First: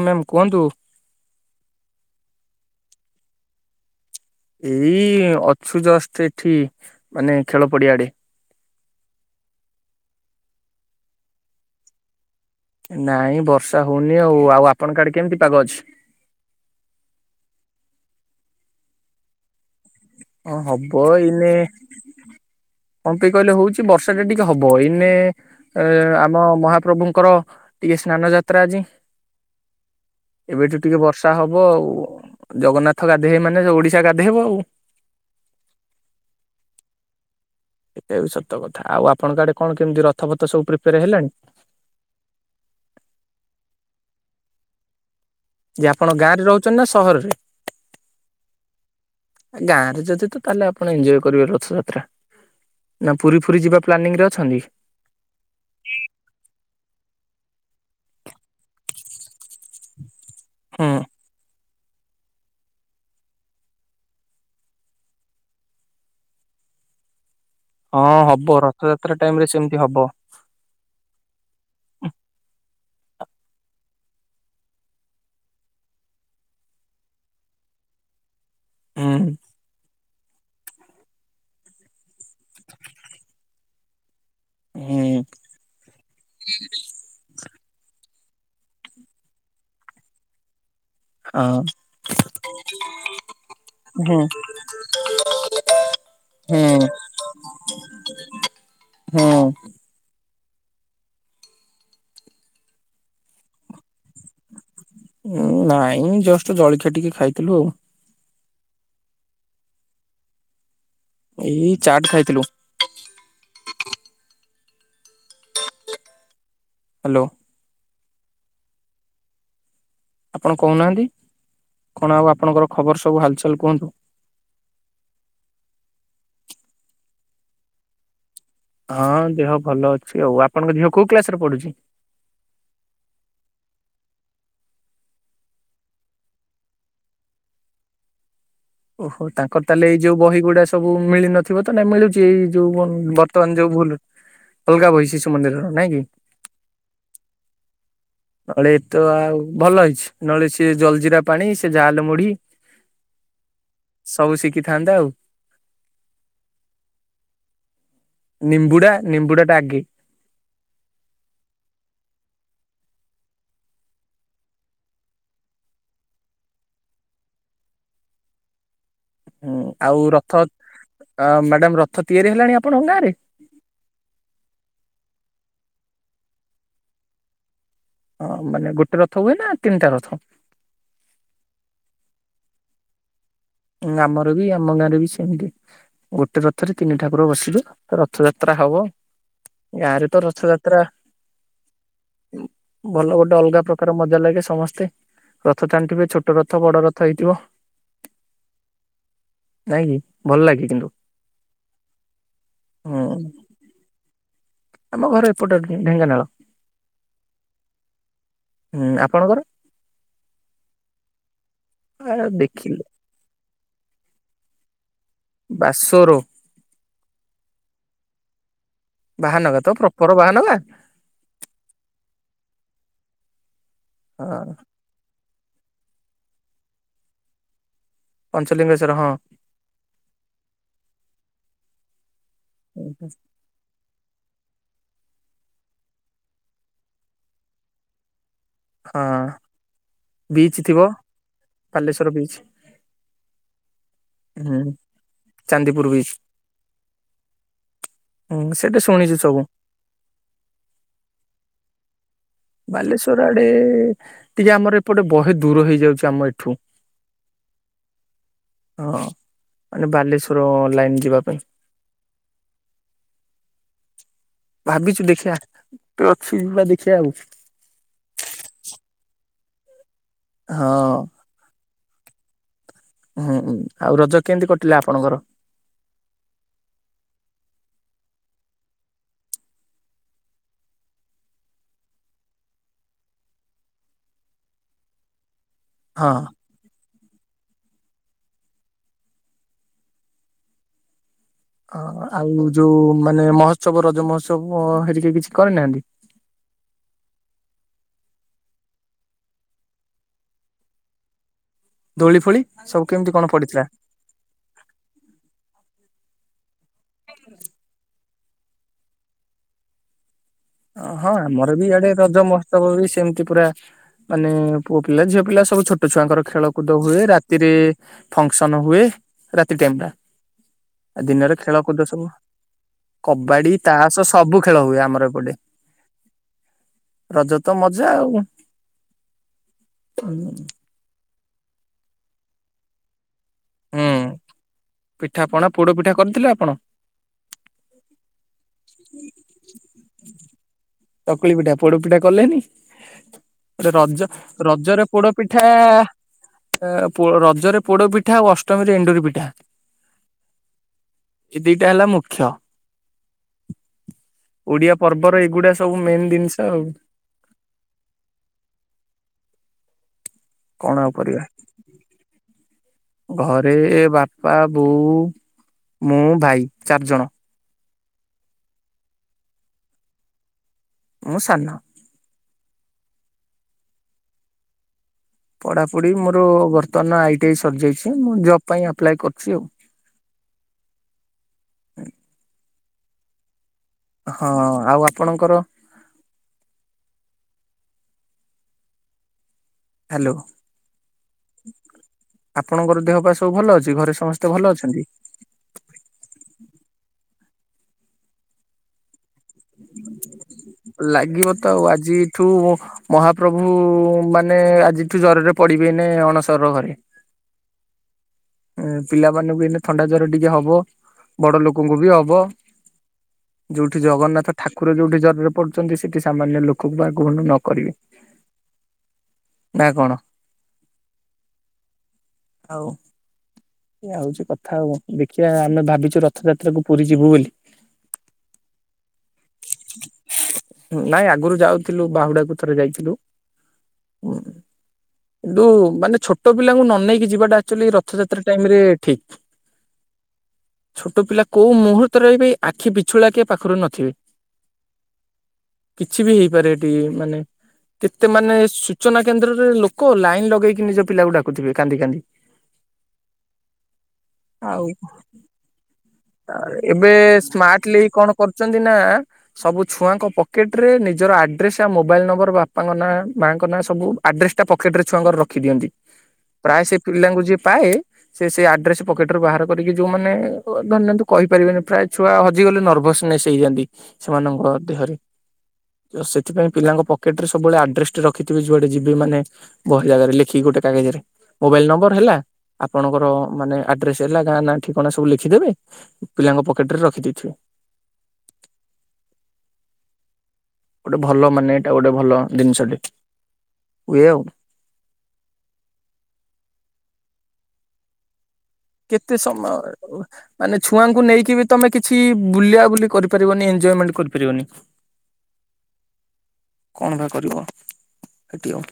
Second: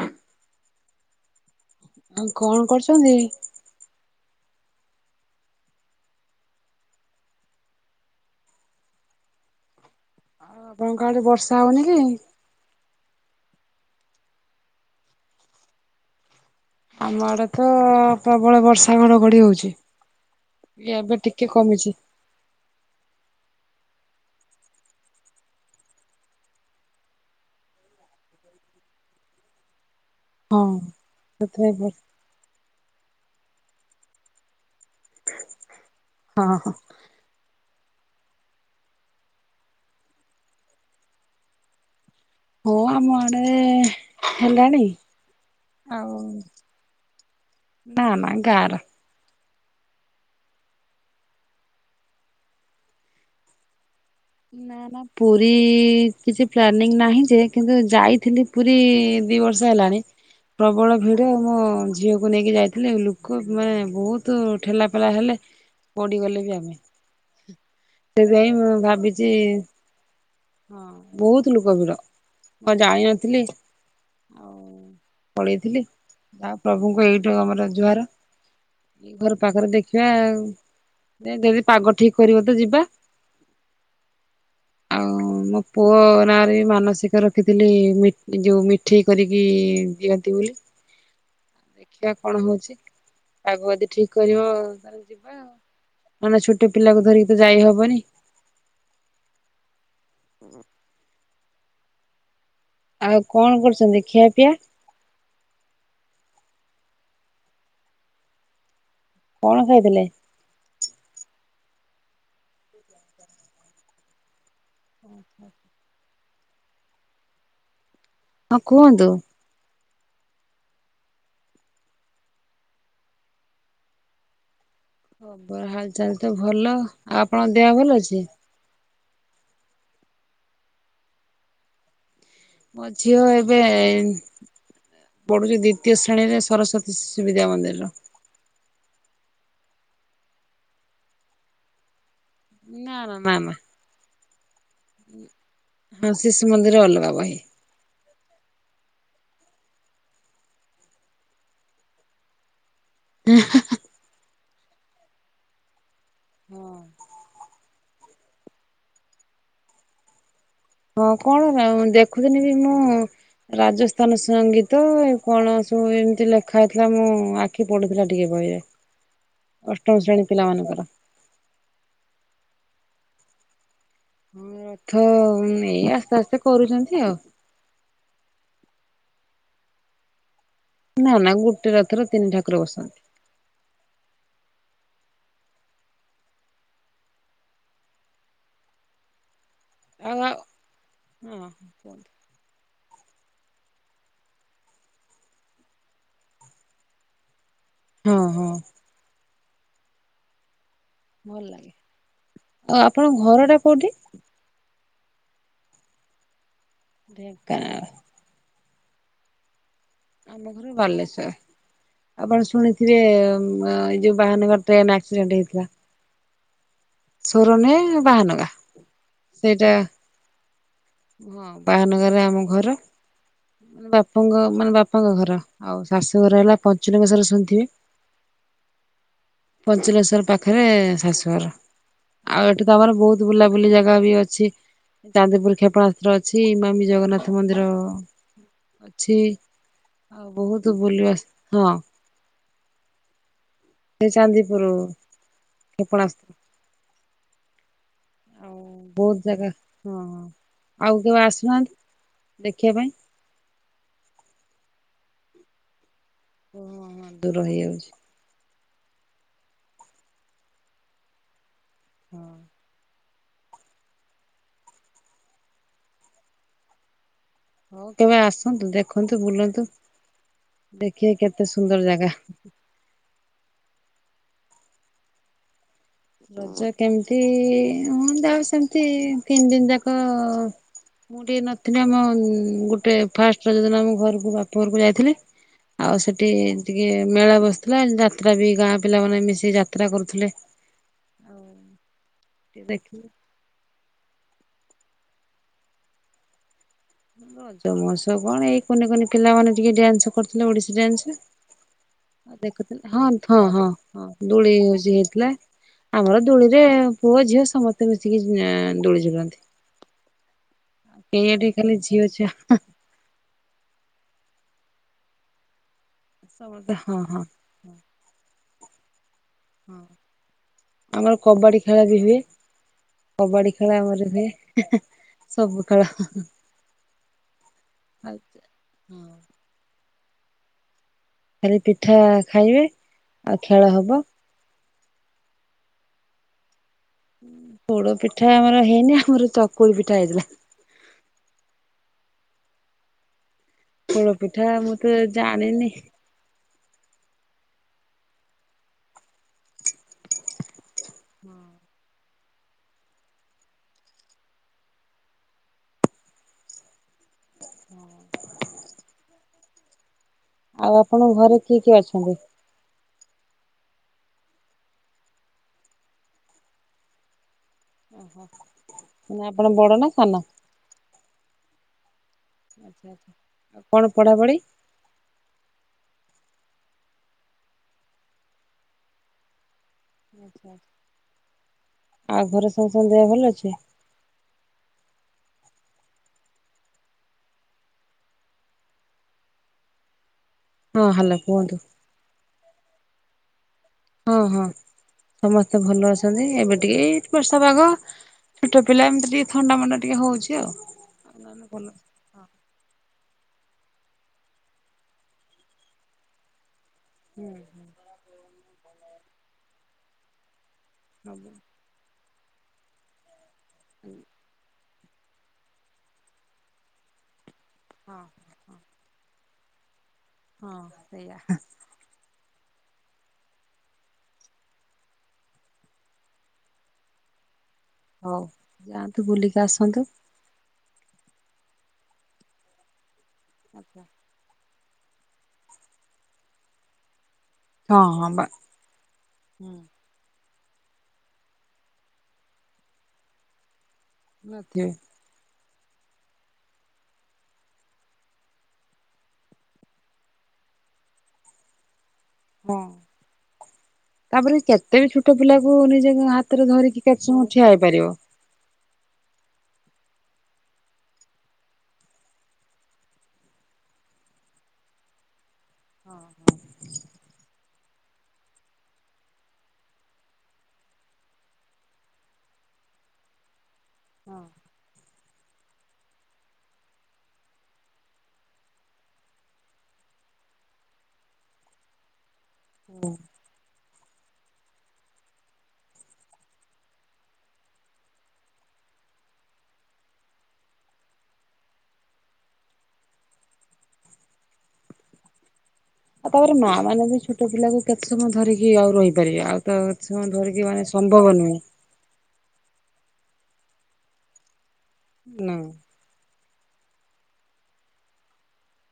ହ ମ୍ୟାାମ କୁହନ୍ତୁ। ଆଉ କଣ କରୁଚନ୍ତି? ଏଇ ଅଛୁ ଜଷ୍ଟ ଏଠି ମାନେ ଖେଳ ପଡିଆ ଆଡେ। ଆଉ ଆପଣଙ୍କ ଆଡ଼େ ବର୍ଷା ହଉନି କି? ନାଇଁ ବର୍ଷା ହଉନି ଆଉ। ଆଉ ଆପଣଙ୍କ ଆଡେ କେମତି ପାଗ ଅଛି? ଆମ ଆଡେ ତ ପ୍ରବଳ ବର୍ଷା ଘଡଘଡି ହଉଛି। ହଁ ହବ ଏବେ ଟିକେ ଏଇନେ କମିଛି କଣ କଣ ପାଇଁ କହିଲେ ହଉଛି ବର୍ଷା ଲଟା ଟିକେ ହବ। ଏଇନେ ଆମ ମହାପ୍ରଭୁଙ୍କର ଟିକେ ସ୍ନାନ ସ୍ନାନଯାତ୍ରା ଆଜି। ହଁ। ଏବେଠୁ ଟିକେ ବର୍ଷା ହବ ସେଥିପାଇଁ ଆଉ ବ ଜଗନ୍ନାଥ ଗାଧେଇବେ ମାନେ ଓଡିଶା ଗାଧେଇବ ଆଉ। ହଁ ହଁ। ଏଇଟା ବି ସତ କଥା। ଆଉ ଆପଣଙ୍କ ଆଡେ କଣ କେମତି ରଥ ପଥ ସବୁ ପ୍ରିପେୟାର ହେଲାଣି? ହଁ ଆମ ଆଡେ ହେଲାଣି ଯେ ଆଉ ଆପଣ ଗାଁରେ ରହୁଛନ୍ତି ନା ସହରରେ? ନା ନା ଗାଁର ଗାଁରେ ଯଦି ତ ତାହେଲେ ଆପଣ ଏନ୍ଜୟ କରିବେ ରଥଯାତ୍ରା। ନା ପୁରୀ ଫୁରୀ ଯିବା ପ୍ଲାନିଂ ରେ ଅଛନ୍ତି? ନା ନା ପୁରୀ କିଛି ପ୍ଲାନିଂ ନାହିଁ ଯେ କିନ୍ତୁ ଯାଇଥିଲି ପୁରୀ ଦି ବର୍ଷ ହେଲାଣି, ହୁଁ ପ୍ରବଳ ଭିଡ ମୁଁ ଝିଅକୁ ନେଇକି ଯାଇଥିଲି ଲୋକ ମାନେ ବହୁତ ଠେଲା ପେଲା ହେଲେ ପଡ଼ିଗଲେ ବି ଆମେ। ହଁ ହବ ରଥଯାତ୍ରା ଯେ ଟାଇମ ରେ ସେମିତି ହବ ହଁ ବହୁତ ଲୋକ ଭିଡ। ଜାଣିନଥିଲି ପଳେଇଥିଲି, ତା ପ୍ରଭୁଙ୍କ ଏଇଠୁ ଆମର ଜୁହାର। ଏ ହୁଁ ଘର ପାଖରେ ଦେଖିବା ଆଉ ଯଦି ପାଗ ଠିକ କରିବ ତ ଯିବା। ହୁଁ ଆଉ ମୋ ପୁଅ ନାଁରେ ବି ମାନସିକ ରଖି ଥିଲି ମି ଯୋଉ ମିଠେଇ କରିକି ଦିଅନ୍ତି ବୋଲି। ହଁ ଦେଖିବା କଣ ହଉଛି, ପାଗ ଯଦି ଠିକ ହୁଁ କରିବ ତାହେଲେ ଯିବା ଆଉ। ମାନେ ଛୋଟପିଲାକୁ ଧରିକି ତ ଯାଇ ହବନି ହଁ। ହୁଁ। ଆଉ କଣ କରୁଛନ୍ତି? ଖିଆ ପିଆ ନାଇଁ ଜଷ୍ଟ ଜଳଖିଆ ଟିକେ ଖାଇଥିଲୁ ଆଉ। କଣ ଖାଇଥିଲେ? ଏଇ ଚାଟ ଖାଇଥିଲୁ। ଉଁ ହୁଁ। ହ୍ୟାଲୋ। ହଁ କୁହନ୍ତୁ। ଆପଣ କହୁନାହାଁନ୍ତି? କଣ ଆଉ ଆପଣଙ୍କର ଖବର ସବୁ ହାଲଚାଲ କୁହନ୍ତୁ। ଖବର ହାଲ୍ ଚାଲ ତ ଭଲ। ଆଉ ଆପଣଙ୍କ ଦେହ ଭଲ ଅଛି? ହଁ, ଦେହ ଭଲ ଅଛି ଆଉ। ଆପଣଙ୍କ ଝିଅ କୋଉ କ୍ଲାସରେ ପଢୁଛି? ମୋ ଝିଅ ଏବେ ପଢୁଛି ଦ୍ଵିତୀୟ ଶ୍ରେଣୀରେ, ସରସ୍ୱତୀ ଶିଶୁ ବିଦ୍ୟା ମନ୍ଦିରର। ଓହୋ, ତାଙ୍କର ତାହେଲେ ଏଇ ଯୋଉ ବହି ଗୁଡା ସବୁ ମିଳିନଥିବ ତ ନାଇଁ ମିଳୁଛି ଏଇ ଯୋଉ ନା ନା ନା ନା ବର୍ତ୍ତମାନ ଯୋଉ ଭୁଲ ଅଲଗା ବହି ଶିଶୁ ମନ୍ଦିରର ନାଇଁ କି ହଁ ଶିଶୁ ମନ୍ଦିର ଅଲଗା ବହି। ନହେଲେ ଏଇତ ଆଉ ଭଲ ହେଇଛି ନହେଲେ ସିଏ ଜଲଜିିରା ପାଣି ସେ ଜାଲ ମୁଢି ହ। ସବୁ ଶିଖି ଥାଆନ୍ତା ଆଉ। ହଁ ନିମ୍ବୁଡ଼ା ନିମ୍ବୁଡା ଟା ଆଗେ। ହଁ କଣ ରା ଦେଖୁଥିଲି ବି ମୁଁ ରାଜସ୍ଥାନ ସଙ୍ଗୀତ କଣ ସବୁ ଏମିତି ଲେଖା ହେଇଥିଲା ମୁଁ ଆଖି ପଢୁଥିଲା ଟିକେ। ଭଳିଆ। ହୁଁ ଆଉ ରଥ ମ୍ୟାଡାମ ରଥ ତିଆରି ହେଲାଣି ଆପଣଙ୍କ ଗାଁରେ? ହଁ ରଥ ଏଇ ଆସ୍ତେ ଆସ୍ତେ କରୁଛନ୍ତି ଆଉ। ହଁ ମାନେ ଗୋଟେ ରଥ ହୁଏ ନା ତିନିଟା ରଥ? ନା ନା ଗୋଟେ ରଥରେ ତିନି ଠାକୁର ବସନ୍ତି। ନା ଆମର ବି ଆମ ଗାଁରେ ବି ସେମିତି ଗୋଟେ ରଥରେ ତିନି ଠାକୁର ବସିବେ ରଥଯାତ୍ରା ହବ ଗାଁରେ ଆଉ ତ ଆଉ ରଥଯାତ୍ରା ହଁ କୁହନ୍ତୁ ଭଲ ଗୋଟେ ଅଲଗା ପ୍ରକାର ମଜା ଲାଗେ ସମସ୍ତେ ରଥ ଟାଣିଥିବେ ଛୋଟ ରଥ ବଡ ରଥ ହେଇଥିବ। ହଁ ହଁ। ନାଇଁ କିି ଭଲ ଲାଗେ କିନ୍ତୁ। ଭଲ ଲାଗେ ଆ ହୁଁ ଆପଣଙ୍କ ଘର ଟା କୋଉଠି? ଆମ ଘର ଏପଟେ ଆଡେ ଢେଙ୍କାନାଳ। ଢେଙ୍କାନାଳ। ହୁଁ ଆପଣଙ୍କର? ଆମ ଘର ବାଲେଶ୍ଵର ଆ ଆପଣ ଦେଖିଲେ ଶୁଣିଥିବେ ଏଇ ଯୋଉ ବାହାନଗା ଟ୍ରେନ ଆ ବାସୋରୋ। ସୋର ନୁହେଁ ବାହାନଗା। ବାହାନଗା ସେଇଟା ତ ପ୍ରପର ବାହାନଗା? ହଁ ବାହାନଗରରେ ଆମ ଘର ବାପାଙ୍କ ହଁ ମାନେ ବାପାଙ୍କ ଘର। ଆଉ ଶାଶୁ ଘର ହେଲା ପଞ୍ଚନୀଙ୍ଗେଶ୍ଵର ଶୁଣିଥିବେ। ପଞ୍ଚଲିଙ୍ଗେଶ୍ଵର ହଁ ପଞ୍ଚନିଶ୍ଵର ପାଖରେ ଶାଶୁଘର। ଆଉ ଏଠି ତ ଆମର ବହୁତ ବୁଲାବୁଲି ଜାଗା ବି ଅଛି ଚାନ୍ଦିପୁର କ୍ଷେପ ପଣାସ୍ତ୍ର ଅଛି ମାମି ଜଗନ୍ନାଥ ମନ୍ଦିର ହଁ। ଅଛି। ଆଉ ବିଚ୍ ବହୁତ ଥିବ ବୁଲିବା ସ୍ଥା ନୁହଁ। [inaudible] ସେ ହୁଁ ଚାନ୍ଦିପୁରୁ ଚାନ୍ଦିପୁର ବିଚ୍ ହୁଁ କ୍ଷେପଣାସ୍ତ୍ର ଆଉ ସେଟା ଶୁଣିଛୁ ବହୁତ ସବୁ ଜାଗା ହଁ ଆଉ କେବେ ଆସୁନାହାନ୍ତି? ଦେଖିବା ପାଇଁ। ବାଲେଶ୍ଵର ଆଡେ ଟିକେ ଆମର ଏପଟେ ବହେ ଦୂର ହେଇଯାଉଛି। ଆମ ଏଠୁ ଓ ହଁ ଦୂର ହେଇଯାଉଛି। ହଁ ମାନେ ବାଲେଶ୍ଵର ଲାଇନ୍ ଯିବା ପାଇଁ। ହଁ। ଭାବିଛୁ ଦେଖିଆ ତୁ ଅଛି ଯିବା ଦେଖିଆ ଆଉ। ହଉ କେବେ ଆସନ୍ତୁ ଦେଖନ୍ତୁ ବୁଲନ୍ତୁ ହଁ ଦେଖିବେ କେତେ ସୁନ୍ଦର ଜା ଗା। ହୁଁ ହୁଁ ଆଉ ରଜ କେମିତି କଟିଲା ଆପଣଙ୍କର? ରଜ କେମିତି ହୁଁ ସେମିତି ତିନି ଦିନି ଯାକ ମୁଁ ଟିକେ ନଥିଲି ଆମ ଗୋଟେ ଫାଷ୍ଟ ରଜ ଦିନ ଆମ ଘରକୁ ବାପ ଘରକୁ ଯାଇଥିଲି। ଆଉ ହଁ ସେଠି ଟି କେ ମେଳା ବସିଥିଲା ଯାତ୍ରା ବି ଗାଁ ପିଲାମାନେ ମିଶିକି ଯାତ୍ରା କରୁଥିଲେ। ଆଉ ଅ ଆଉ ଟିକେ ଯୋଉ ଦେଖିଲି। ମାନେ ମହୋତ୍ସବ ରଜ ମହୋତ୍ସବ। ସବୁ ହେରିକା କିଛି କରିନାହାନ୍ତି? ରଜ ମହୋତ୍ସବ କଣ ଏଇ କୁନିକୁନି ପିଲା ମାନେ ଟିକେ ଡ୍ୟାନ୍ସ କରିୁଥିଲେ ଓଡିଶୀ ଡ୍ୟାନ୍ସ। ଦୋଳି ଫୋଳି ସବୁ ଦେଖୁଥିଲେ ହଁ କେମିତି କଣ ହଁ ପଡିଥିଲା ହଁ ହଁ ଦୋଳି ବେଶି ହେଇଥିଲା ଆମର ଦୋଳିରେ ପୁଅ ଝିଅ ସମସ୍ତେ ମିଶିକି ଏଁଆଁ ଦୋଳି ଝୁଲନ୍ତି। ହଁ କେହି ଏଠି ଆମର ବି ଖାଲି ଇଆଡେ ଝିଅ ରଜ ଛୁଆ ମହୋତ୍ସବ ବି ସେମିତି ପୁରା ମାନେ ପୁଅ ପିଲା ଝିଅ ପିଲା ସବୁ ଛୋଟୋ ଛୁଆଙ୍କର ସମସ୍ତେ ଖେଳକୁଦ ହଁ ହୁଏ ହଁ ରାତିରେ ହଁ ଫକ୍ସନ୍ ହୁଏ। ରାତି ହଁ। ଟାଇମ୍ ଟା ଆମର ଦିନରେ କବାଡି ଖେଳ କୁଦ ବି ସବୁ। ହୁଏ କବାଡି ଖେଳ ଆମର ତାସ ହୁଏ। ସବୁ ଖେଳ ହୁଏ ଆମର ଏପଟେ। ସବୁ ଖେଳ ରଜ ତ ମଜା ଆଉ। [unintelligible] କାଲି ପିଠା ଖାଇବେ ଆଉ ଖେଳ ହୁଁ ହବ। ପିଠା ପଣା ପୋଡୋ ପିଠା କରିଥିଲେ ଆପଣ? ଉଁ ପୋଡୋ ପିଠା ଆମର ହେଇନି ଆମର ଚକୁଳି ପିଠା ହେଇଥିଲା। ଚକୁଳି ପିଠା ପୋଡୋ ପିଠା କ ରଜ ପୋଡ ପିଠା ମୁଁ ରଜରେ ତ ପୋଡୋ ପିଠା ଜାଣିନି ଏଁ ପୋ ରଜରେ ପୋଡୋ ପିଠା ଆଉ ଅଷ୍ଟମୀରେ ଏଣ୍ଡୁରି ପିଠା। ଏ ଦିଟା ହେଲା ମୁଖ୍ୟ। ଓଡିଆ ପର୍ବର ଏଗୁଡା ସବୁ ମେନ୍ ଦିନ୍ସ ଆଉ। [unintelligible] କଣ ଆଉ ଆପଣଙ୍କ କରିବା ଘରେ କିଏ କିଏ ଅଛନ୍ତି? ଘରେ ବାପା ବୋଉ ମୁଁ ଭାଇ ଚାର୍ ଜଣ। ଓହୋ ନାଇଁ ଆପଣ ବଡ ନା ସାନ? ମୁଁ ସାନ। ଆଚ୍ଛା ଆଚ୍ଛା ଆଉ କଣ ପଢାପଢି? ପଢାପଢି ମୋରୋ ବର୍ତ୍ତମାନ ଆଇ ଟି ଆଇ ସରିଯାଇଛି ମୁଁ ଜବ୍ ପାଇଁ ଆପ୍ଲାଏ କରୁଛି ଆଉ। ଆଉ ଘରେ ସମସ୍ତଙ୍କ ଦେହ ଭଲ ଅଛି। ହଁ ଆଉ ଆପଣଙ୍କର ହାଲୋ। ହଁ ହାଲୋ କୁହନ୍ତୁ। ଆପଣଙ୍କର ଦେହ ପା ସବୁ ଭଲ ଅଛି। ଘରେ ହଁ ସମସ୍ତେ ଭଲ ହଁ ଅଛନ୍ତି? ସମସ୍ତେ ଭଲ ଅଛନ୍ତି ଏବେ ଟିକେ ଏଇ ବର୍ଷା ପାଗ ଛୋଟୋ ପିଲା ଏମିତି ଟି ଲାଗିବ ନହେଲେ ତ ଭଲ ଆଉ ଆଜିଠୁ ମହାପ୍ରଭୁ ମାନେ ଆଜିଠୁ ଜରରେ ପଡିବେ ଏଇନେ ଅଣସର ଘରେ। ହୁଁ ହୁଁ। ଏଁ ପିଲାମାନେ ବି ଏଇନା ଥଣ୍ଡା ଜର ଟିକେ ହବ ସବୁ ବଡ ଲୋକୋଙ୍କୁ ବି ହବ। ଯୋଉଠି ଜଗନ୍ନାଥ ଠାକୁର ଯୋଉଠି ଜରରେ ପଡୁଚନ୍ତି ସେଠି ସାମାନ୍ୟ ଲୋକୋଙ୍କୁ। [unintelligible] ହଁ ହଁ। ନା କଣ? ହଁ ସେଇଆ। ଆଉ ଏୟା ହୋଉଚି କଥା ଆଉ ଦେଖିଆ ଆମେ ଭାବିଛୁ ରଥଯାତ୍ରା କୁ ପୁରୀ ଯିବୁ ବୁଲି। ହୋଉ ଯାଆନ୍ତୁ ବୁଲିକି ଆସନ୍ତୁ। ନାଇଁ ଆଗୁରୁ ଯାଉଥିଲୁ ବାହୁଡାକୁ ଥରେ ଯାଇଥିଲୁ। ଆଚ୍ଛା। ଉଁ, କିନ୍ତୁ ମାନେ ଛୋଟୋ ପିଲାଙ୍କୁ ନ ନେଇକି ଯିବାଟା ଆକ୍ଚୋଲି ହଁ ରଥଯା ହଁ ତ୍ରା ବା ଟାଇମ୍ ରେ ଠିକ। ଛୋଟୋ ପିଲା କୋଉ ମୁହୂର୍ତ୍ତ ରେ ବି ଆଖି ବିଛୁଳା କେ ପାଖୁରୁ ନଥିବେ। ନଥିବେ। କିଛି ବି ହେଇପାରେ ଏଠି ମାନେ କେତେ ମାନେ ସୂଚନା କେନ୍ଦ୍ରରେ ଲୋକୋ ଲାଇନ୍ ଲଗେଇକି ନିଜ ପିଲାକୁ ଡାକୁଥିବେ କାନ୍ଦି କାନ୍ଦି। ହଁ ତାପରେ ଆଉ କେତେ ବି ଛୋଟ ପିଲା କୁ ନେଇଯାଇ ଏବେ ସ୍ମାର୍ଟଲି କଣ କରୁଛନ୍ତି ନା ସବୁ ଛୁଆଙ୍କ ପକେଟ୍ ରେ ନିଜର ଆଡ୍ରେସ ଆଉ ମୋବାଇଲ ନମ୍ବର ବାପାଙ୍କ ନାଁ ମାଙ୍କ ନାଁ ସବୁ ଆଡ୍ରେସ୍ ଟା ପକେ ଟ୍ ରେ ଛୁଆଙ୍କ ରଖି ଦିଅନ୍ତି। ହଁ ପ୍ରାୟ ସେ ପିଲାଙ୍କୁ ଯିଏ ପାଏ ସେ ସେ ଆଡ୍ରେସ୍ ପକେଟ ରୁ ବାହାର କରିକି ଯୋଉମାନେ ଧରିନିଅନ୍ତୁ କହିପାରିବେନି ପ୍ରାୟ ଛୁଆ ହଜିଗଲେ ନର୍ଭସନେସ୍ ହେଇଯାଆନ୍ତି ସେମାନଙ୍କ ଦେହରେ। ସେଥିପାଇଁ ପିଲାଙ୍କ ପକେଟ୍ ରେ ସବୁବେଳେ ଆଡ୍ରେସଟି ରଖିଥିବେ ଯୁଆଡେ ଯିବେ ମାନେ ବହେ ଜାଗାରେ ଲେଖି ଗୋଟେ କାଗଜରେ। ମୋବାଇଲ ନମ୍ବର ହେଲା ଆଉ ଆପଣଙ୍କର ମାନେ ଆଡ୍ରେସ ହେଲା ଗାଁ ନା ଠିକଣା ସବୁ ଲେଖିଦେବେ ପିଲାଙ୍କ ପକେଟ୍ ରେ ରଖି ଦେଇଥିବେ। ଗୋଟେ ଭଲ ମାନେ ଏଟା ଗୋଟେ ଭଲ ଦିନିଷ ଟେ। [unintelligible] ଆ ତାପରେ ମା ମାନେ ବି ଛୋଟ ପିଲାକୁ କେତେ ସମୟ ଧରି କେତେ ସମୟ ମାନେ ଛୁଆଙ୍କୁ ସମ୍ଭବ ନେଇକି ନୁହେଁ ବି ତମେ କିଛି ବୁଲିିଆ ବୁଲି କରିପାରିବନି ଏଞ୍ଜୟମେଣ୍ଟ କରିପାରିବନି। ନା। କଣ ବା କରିବ। ହେଠି ଆଉ।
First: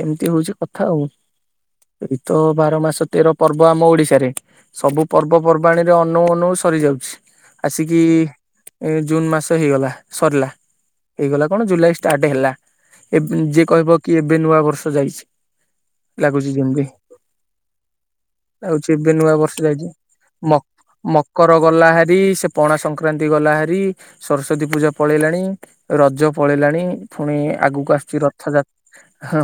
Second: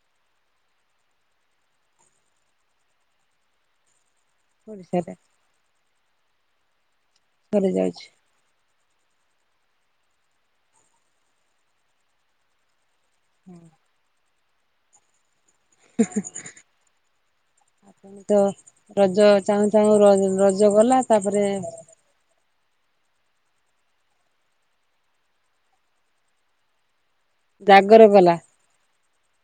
ଏମିତି ହଉଛି କଥା ଆଉ। ଏଇତ ବାର ମାସ ତେର ପର୍ବ ଆମ ଓଡିଶାରେ। ସବୁ ଓଡିଶାରେ ପର୍ବ ପର୍ବାଣ ରେ ଅନଉ ଅନଉ ସରି ଯାଉଚି। ଆସିକି ସରିଯାଉଛି ଏ ଜୁନ୍ ମାସ ହେଇଗଲା, ସରିଲା। ହେଇଗଲା କଣ ଜୁଲାଇ ଷ୍ଟାର୍ଟ ହେଲା। ଏ ଯିଏ କହିବ କି ଏବେ ନୂଆ ବର୍ଷ ଯାଇଚି। ଲାଗୁଛି ଯେମତି। ଆପଣ ତ ଲାଗୁଚି ଏବେ ରଜ ନୂଆ ବର୍ଷ ଚାହୁଁ ଯାଇଚି। ଚାହୁଁ ମ ରଜ ଗଲା ତାପରେ ମକର ଗଲା ହାରି ସେ ପଣା ସଂକ୍ରାନ୍ତି ଗଲା ହାରିି ସରସ୍ଵତୀ ପୂଜା ପଳେଇଲାଣି ରଜ ପଳେଇଲାଣି। ପୁଣି ଆଗକୁ ଜାଗର ଆସୁଛି ଗଲା ରଥଯା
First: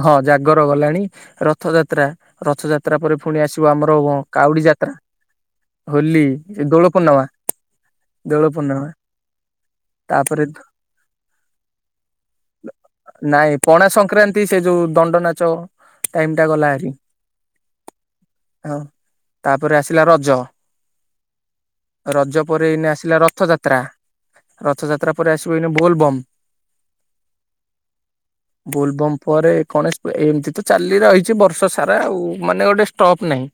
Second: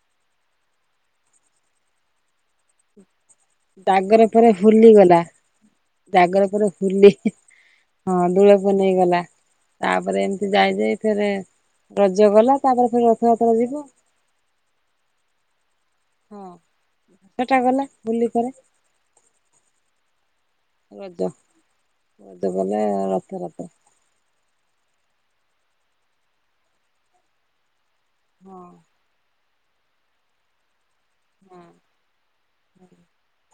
ହଁ ଯା ଜାଗର ଗଲାଣି। ରଥଯାତ୍ରା ରଥଯାତ୍ରା ପରେ ପୁଣି ଆସିବ ଆମର ଜାଗର ପରେ କାଉଡି ହୋଲି ଯାତ୍ରା। ଗଲା ହୋଲି, ଜାଗର ପରେ ଦୋଳ ହୋଲି ପୂର୍ଣ୍ଣମା ହଁ ଦୋଳପୂନେଇ ଗଲା। ତାପରେ ଏମିତି ଯାଇଯାଇ ରଜ ଗଲା, ତାପରେ ଫେରେ ନାଇଁ ରଥଯାତ୍ରା ଯିବ। ପଣା ସଂକ୍ରାନ୍ତି ସେ ଯୋଉ ଦଣ୍ଡ ନାଚ ଟାଇମ ହଁ ଟା ଗଲା ହାରି ସେଟା ଗଲା ହୋଲି ପରେ। ହଁ ତାପରେ ଆସିଲା ରଜ ରଜ ରଜ ପରେ ଏଇନା ଆସିଲା ରଥଯାତ୍ରା। ରଥଯା ତ୍ରା ତାପରେ ଆସିବ ଏଇନା ବୋଲବମ୍। ହଁ ବୋଲବମ୍ ପରେ ଗଣେଶ ପୁ ଏମିତି ତ ଚାଲି ରହିଛି ବର୍ଷ ସାରା ଆଉ ମାନେ ଗୋଟେ ଷ୍ଟପ୍ ନାହିଁ।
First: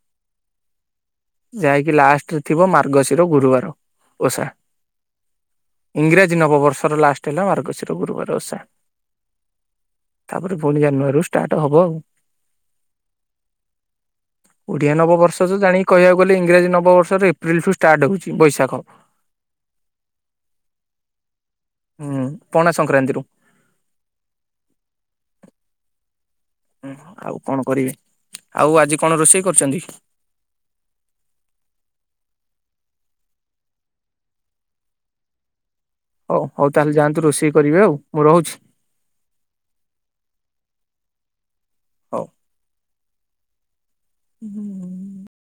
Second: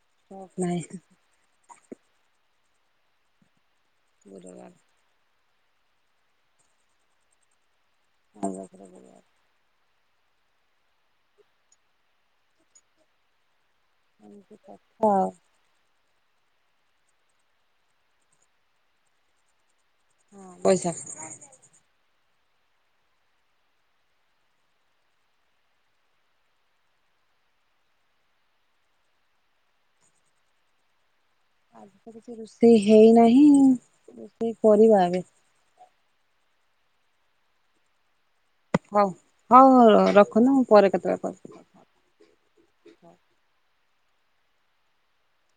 [unintelligible] ଯାହାକି ଲାଷ୍ଟରେ ଥିବ ମାର୍ଗଶିର ଗୁରୁବାର। ଓଷା ଗୁରୁବାର। ଇଂରାଜୀ ନବ ବର୍ଷର ଲାଷ୍ଟ ହେଲା ମାର୍ଗଶୀର। [unintelligible] ତାପରେ ପୁଣି ଜାନୁଆରୀରୁ ଷ୍ଟାର୍ଟ ହବ ଆଉ। ଏମିତି ଓଡିଆ କଥା ନବ ଆଉ ବର୍ଷ ତ ଜାଣିକି କହିବାକୁ ଇଂରାଜୀ ନବବର୍ଷର ଏପ୍ରିଲ ଠୁ ଷ୍ଟାର୍ଟ ହଉଛି ବୈଶାଖ। ହଁ ବୈଶାଖ। ହୁଁ, ପଣା ସଂକ୍ରାନ୍ତି ରୁ। ହୁଁ ଆଉ କଣ କରିବି। ଆଉ ଆଜି କଣ ରୋଷେଇ କରିଛନ୍ତି? ଆଜିି ତ କିଛି ରୋଷେଇ ହେଇନାହିଁ। ରୋଷେଇ କରିବା ଏବେ। ହଉ ହଉ ତାହେଲେ ଯାଆନ୍ତୁ ରୋଷେଇ କରିବେ ଆଉ ମୁଁ ରହୁଛି। ହଉ ହଉ ହଉ ରଖନ୍ତୁ ମୁଁ ପରେ କେତେବେଳେ କରିବି। ହଉ। ହୁଁ।